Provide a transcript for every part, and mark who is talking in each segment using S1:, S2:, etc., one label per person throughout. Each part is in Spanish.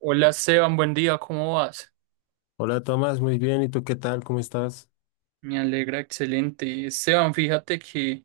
S1: Hola Esteban, buen día, ¿cómo vas?
S2: Hola Tomás, muy bien. ¿Y tú qué tal? ¿Cómo estás?
S1: Me alegra, excelente. Esteban, fíjate que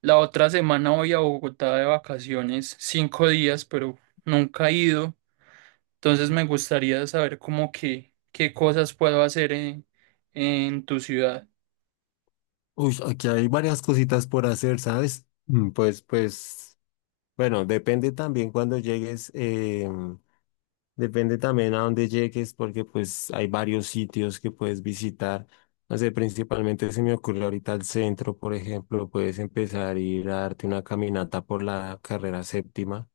S1: la otra semana voy a Bogotá de vacaciones, 5 días, pero nunca he ido. Entonces me gustaría saber qué cosas puedo hacer en tu ciudad.
S2: Uy, aquí hay varias cositas por hacer, ¿sabes? Pues, bueno, depende también cuando llegues, depende también a dónde llegues, porque pues hay varios sitios que puedes visitar. No sé, principalmente se me ocurre ahorita el centro, por ejemplo, puedes empezar a ir a darte una caminata por la carrera séptima.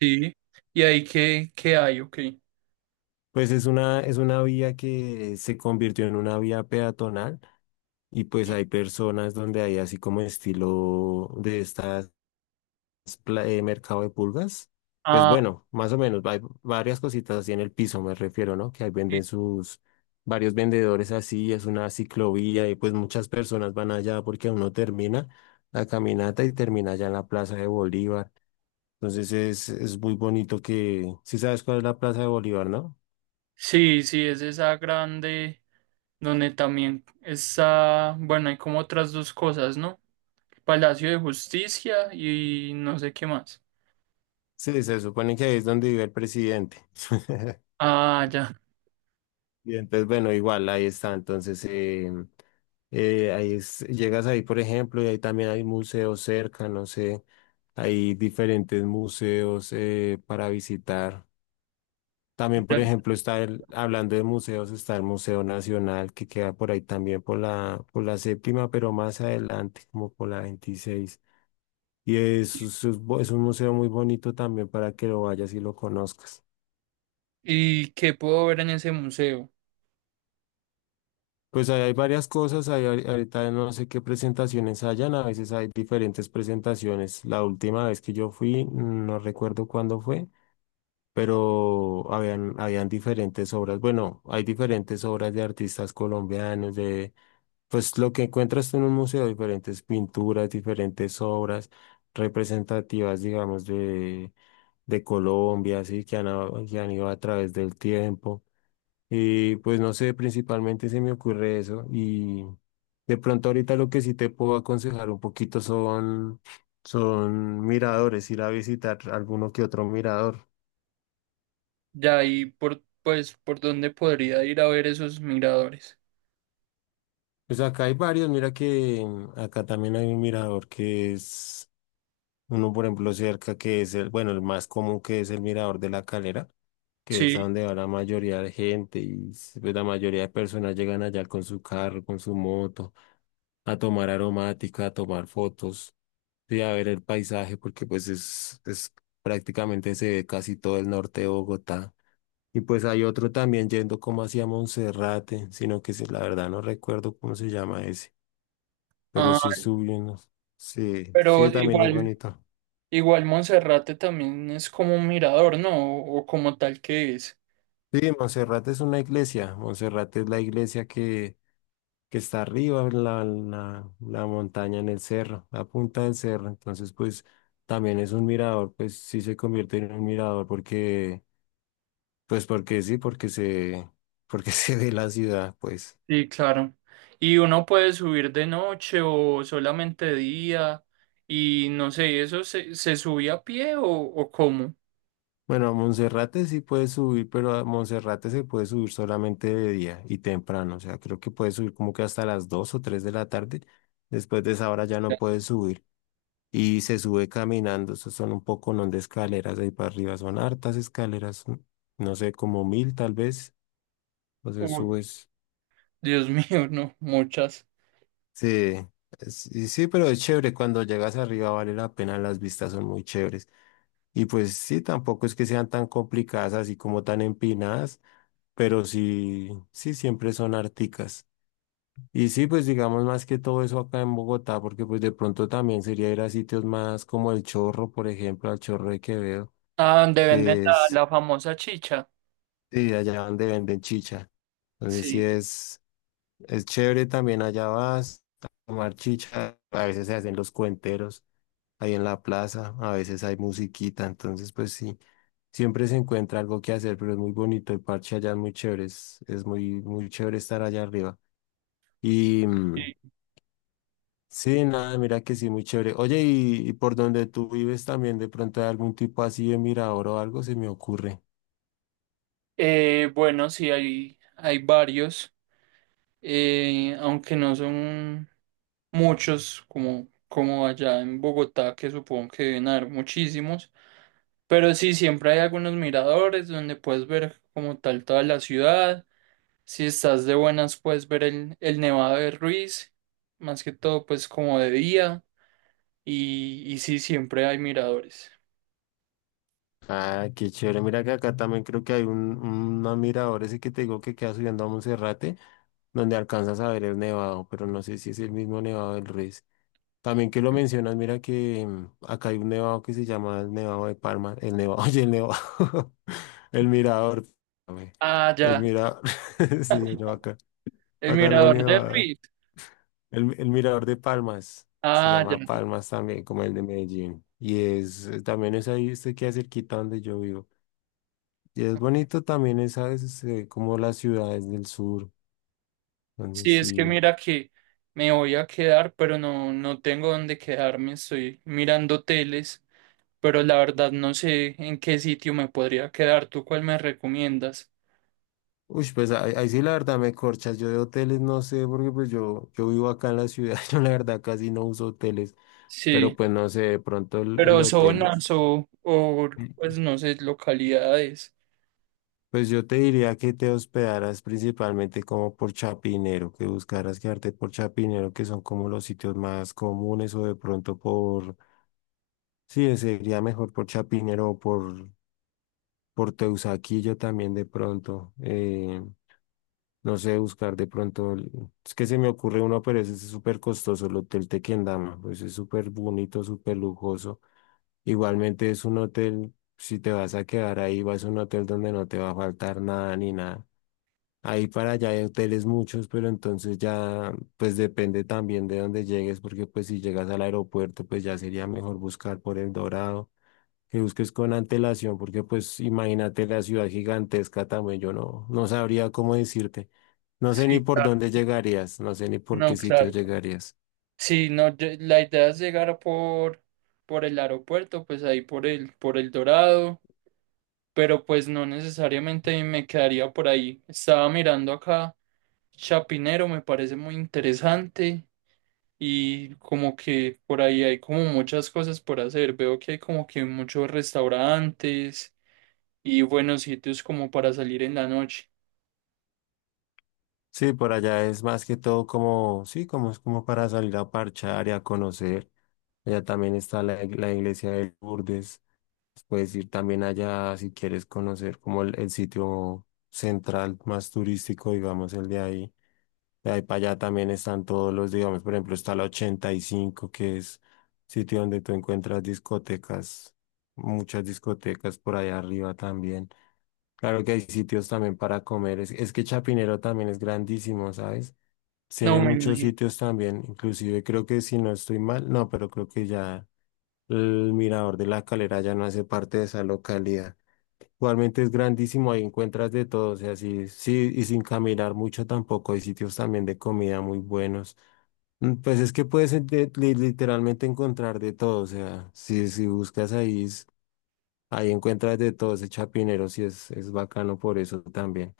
S1: Sí. ¿Y ahí qué hay? Ok.
S2: Pues es una vía que se convirtió en una vía peatonal. Y pues
S1: Sí.
S2: hay personas donde hay así como estilo de estas mercado de pulgas. Pues
S1: Ah,
S2: bueno, más o menos, hay varias cositas así en el piso, me refiero, ¿no? Que ahí
S1: sí,
S2: venden sus varios vendedores así, es una ciclovía y pues muchas personas van allá porque uno termina la caminata y termina allá en la Plaza de Bolívar. Entonces es muy bonito que, si sabes cuál es la Plaza de Bolívar, ¿no?
S1: sí, sí, es esa grande donde también está, bueno, hay como otras dos cosas, ¿no? Palacio de Justicia y no sé qué más.
S2: Sí, se supone que ahí es donde vive el presidente.
S1: Ah, ya,
S2: Y entonces, bueno, igual, ahí está. Entonces, llegas ahí, por ejemplo, y ahí también hay museos cerca, no sé, hay diferentes museos para visitar. También, por
S1: ya.
S2: ejemplo, está el, hablando de museos, está el Museo Nacional, que queda por ahí también por la, séptima, pero más adelante, como por la 26. Y es un museo muy bonito también para que lo vayas y lo conozcas.
S1: ¿Y qué puedo ver en ese museo?
S2: Pues ahí hay varias cosas, ahí ahorita no sé qué presentaciones hayan, a veces hay diferentes presentaciones. La última vez que yo fui, no recuerdo cuándo fue, pero habían diferentes obras. Bueno, hay diferentes obras de artistas colombianos, de pues lo que encuentras tú en un museo, diferentes pinturas, diferentes obras representativas, digamos, de Colombia, así que que han ido a través del tiempo. Y pues no sé, principalmente se me ocurre eso. Y de pronto ahorita lo que sí te puedo aconsejar un poquito son miradores, ir a visitar alguno que otro mirador.
S1: Ya, y pues, ¿por dónde podría ir a ver esos miradores?
S2: Pues acá hay varios, mira que acá también hay un mirador que es uno, por ejemplo, cerca que es el, bueno, el más común que es el mirador de la Calera, que es a
S1: Sí.
S2: donde va la mayoría de gente y pues, la mayoría de personas llegan allá con su carro, con su moto, a tomar aromática, a tomar fotos. Sí, a ver el paisaje, porque pues es prácticamente se ve casi todo el norte de Bogotá. Y pues hay otro también yendo como hacia Monserrate, sino que sí, la verdad no recuerdo cómo se llama ese, pero
S1: Ah,
S2: sí es subiendo. Sí,
S1: pero
S2: sí, también es
S1: igual,
S2: bonito.
S1: igual Monserrate también es como un mirador, ¿no? O como tal que es.
S2: Sí, Monserrate es una iglesia. Monserrate es la iglesia que está arriba, en la montaña en el cerro, la punta del cerro. Entonces, pues también es un mirador, pues sí se convierte en un mirador porque pues porque sí, porque se ve la ciudad, pues.
S1: Sí, claro. Y uno puede subir de noche o solamente de día. Y no sé, ¿eso se subía a pie o cómo?
S2: Bueno, a Monserrate sí puedes subir, pero a Monserrate se puede subir solamente de día y temprano. O sea, creo que puedes subir como que hasta las 2 o 3 de la tarde. Después de esa hora ya no puedes subir. Y se sube caminando. Eso son un poco, no de escaleras ahí para arriba. Son hartas escaleras. ¿No? No sé, como 1.000 tal vez. Entonces
S1: Uy,
S2: subes.
S1: Dios mío, no, muchas.
S2: Sí, sí, sí, pero es chévere. Cuando llegas arriba vale la pena. Las vistas son muy chéveres. Y pues sí, tampoco es que sean tan complicadas así como tan empinadas, pero sí, sí, siempre son articas. Y sí, pues digamos más que todo eso acá en Bogotá, porque pues de pronto también sería ir a sitios más como El Chorro, por ejemplo, al Chorro de Quevedo,
S1: Ah, donde venden
S2: que
S1: la,
S2: es,
S1: la famosa chicha.
S2: sí, allá donde venden chicha. Entonces sí
S1: Sí.
S2: es chévere también allá vas a tomar chicha, a veces se hacen los cuenteros ahí en la plaza, a veces hay musiquita, entonces pues sí. Siempre se encuentra algo que hacer, pero es muy bonito. El parche allá es muy chévere. Es muy, muy chévere estar allá arriba. Y sí, nada, mira que sí, muy chévere. Oye, y, por donde tú vives también, de pronto hay algún tipo así de mirador o algo, se me ocurre.
S1: Bueno, sí, hay varios, aunque no son muchos como allá en Bogotá, que supongo que deben haber muchísimos, pero sí, siempre hay algunos miradores donde puedes ver como tal toda la ciudad, si estás de buenas puedes ver el Nevado de Ruiz, más que todo pues como de día, y sí, siempre hay miradores.
S2: Ah, qué chévere. Mira que acá también creo que hay un mirador ese que te digo que queda subiendo a Monserrate, donde alcanzas a ver el nevado, pero no sé si es el mismo nevado del Ruiz. También que lo mencionas, mira que acá hay un nevado que se llama el Nevado de Parma, el Nevado, oye, el Nevado, el Mirador, perdóname,
S1: Ah,
S2: el
S1: ya,
S2: Mirador, sí, no, acá,
S1: el
S2: acá no hay
S1: mirador de
S2: nevado,
S1: Ruiz,
S2: el, Mirador de Palmas, se
S1: ah, ya.
S2: llama Palmas también, como el de Medellín, y es, también es ahí, este queda cerquita donde yo vivo, y es bonito también, es, ¿sabes? Es, como las ciudades del sur, donde
S1: Sí, es que
S2: sí.
S1: mira que me voy a quedar, pero no, no tengo dónde quedarme. Estoy mirando hoteles, pero la verdad no sé en qué sitio me podría quedar. ¿Tú cuál me recomiendas?
S2: Uy, pues ahí, ahí sí la verdad me corchas. Yo de hoteles no sé, porque pues yo, vivo acá en la ciudad, yo la verdad casi no uso hoteles, pero
S1: Sí,
S2: pues no sé, de pronto el
S1: pero
S2: hotel.
S1: zonas o,
S2: Mm.
S1: pues no sé, localidades.
S2: Pues yo te diría que te hospedaras principalmente como por Chapinero, que buscaras quedarte por Chapinero, que son como los sitios más comunes, o de pronto por, sí, sería mejor por Chapinero o por Teusaquillo también de pronto. No sé, buscar de pronto. Es que se me ocurre uno, pero ese es súper costoso, el Hotel Tequendama. Pues es súper bonito, súper lujoso. Igualmente es un hotel, si te vas a quedar ahí, vas a un hotel donde no te va a faltar nada ni nada. Ahí para allá hay hoteles muchos, pero entonces ya, pues depende también de dónde llegues, porque pues si llegas al aeropuerto, pues ya sería mejor buscar por El Dorado que busques con antelación, porque pues imagínate la ciudad gigantesca también, yo no, no sabría cómo decirte. No sé
S1: Sí,
S2: ni por
S1: claro.
S2: dónde llegarías, no sé ni por
S1: No,
S2: qué sitio
S1: claro.
S2: llegarías.
S1: Sí, no, la idea es llegar por, el aeropuerto, pues ahí por el, Dorado, pero pues no necesariamente me quedaría por ahí. Estaba mirando acá. Chapinero me parece muy interesante y como que por ahí hay como muchas cosas por hacer. Veo que hay como que muchos restaurantes y buenos sitios como para salir en la noche.
S2: Sí, por allá es más que todo como, sí, como es como para salir a parchar y a conocer. Allá también está la, la iglesia de Lourdes. Puedes ir también allá si quieres conocer como el sitio central más turístico, digamos, el de ahí. De ahí para allá también están todos los, digamos, por ejemplo, está la 85 que es sitio donde tú encuentras discotecas, muchas discotecas por allá arriba también. Claro que hay sitios también para comer. Es que Chapinero también es grandísimo, ¿sabes? Tiene
S1: No me
S2: muchos
S1: imagino.
S2: sitios también, inclusive creo que si no estoy mal, no, pero creo que ya el mirador de la calera ya no hace parte de esa localidad. Igualmente es grandísimo, ahí encuentras de todo, o sea, sí, sí, y sin caminar mucho tampoco, hay sitios también de comida muy buenos. Mm, pues es que puedes literalmente encontrar de todo, o sea, si, buscas ahí, ahí encuentras de todo, ese Chapinero sí es bacano por eso también.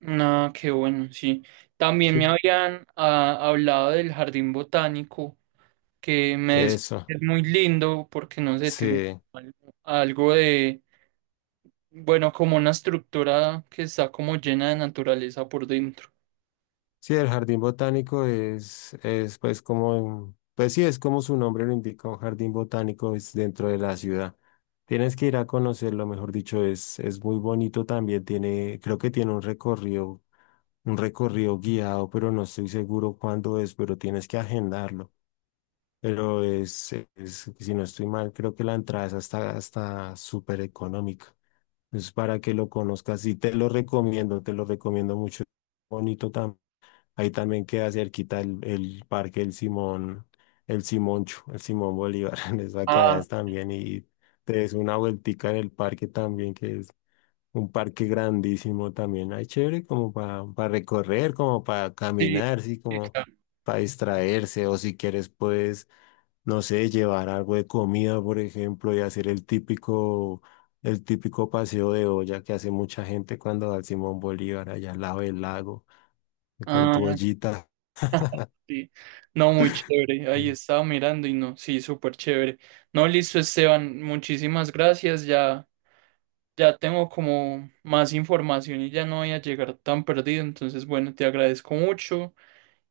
S1: No, qué bueno, sí. También
S2: Sí.
S1: me habían hablado del jardín botánico que me decían
S2: Eso,
S1: que es muy lindo porque no sé, tiene
S2: sí.
S1: al- algo de, bueno, como una estructura que está como llena de naturaleza por dentro.
S2: Sí, el jardín botánico es pues como, pues sí, es como su nombre lo indica, un jardín botánico es dentro de la ciudad. Tienes que ir a conocerlo, mejor dicho, es muy bonito también, tiene, creo que tiene un recorrido guiado, pero no estoy seguro cuándo es, pero tienes que agendarlo. Pero es, si no estoy mal, creo que la entrada es hasta, hasta súper económica. Es para que lo conozcas y te lo recomiendo mucho. Bonito también. Ahí también queda cerquita el, parque El Simón, el Simoncho, el Simón Bolívar, en esa que allá también y te des una vueltica en el parque también, que es un parque grandísimo también. Ahí chévere como para recorrer, como para
S1: Sí,
S2: caminar, sí,
S1: sí,
S2: como
S1: claro.
S2: para distraerse o si quieres puedes, no sé, llevar algo de comida, por ejemplo, y hacer el típico paseo de olla que hace mucha gente cuando va al Simón Bolívar, allá al lado del lago, con
S1: Ah,
S2: tu ollita.
S1: sí. No, muy chévere. Ahí
S2: Mm.
S1: estaba mirando y no, sí, súper chévere. No, listo, Esteban, muchísimas gracias. Ya, ya tengo como más información y ya no voy a llegar tan perdido. Entonces, bueno, te agradezco mucho.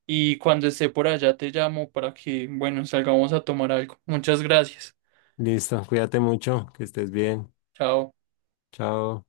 S1: Y cuando esté por allá te llamo para que, bueno, salgamos a tomar algo. Muchas gracias.
S2: Listo, cuídate mucho, que estés bien.
S1: Chao.
S2: Chao.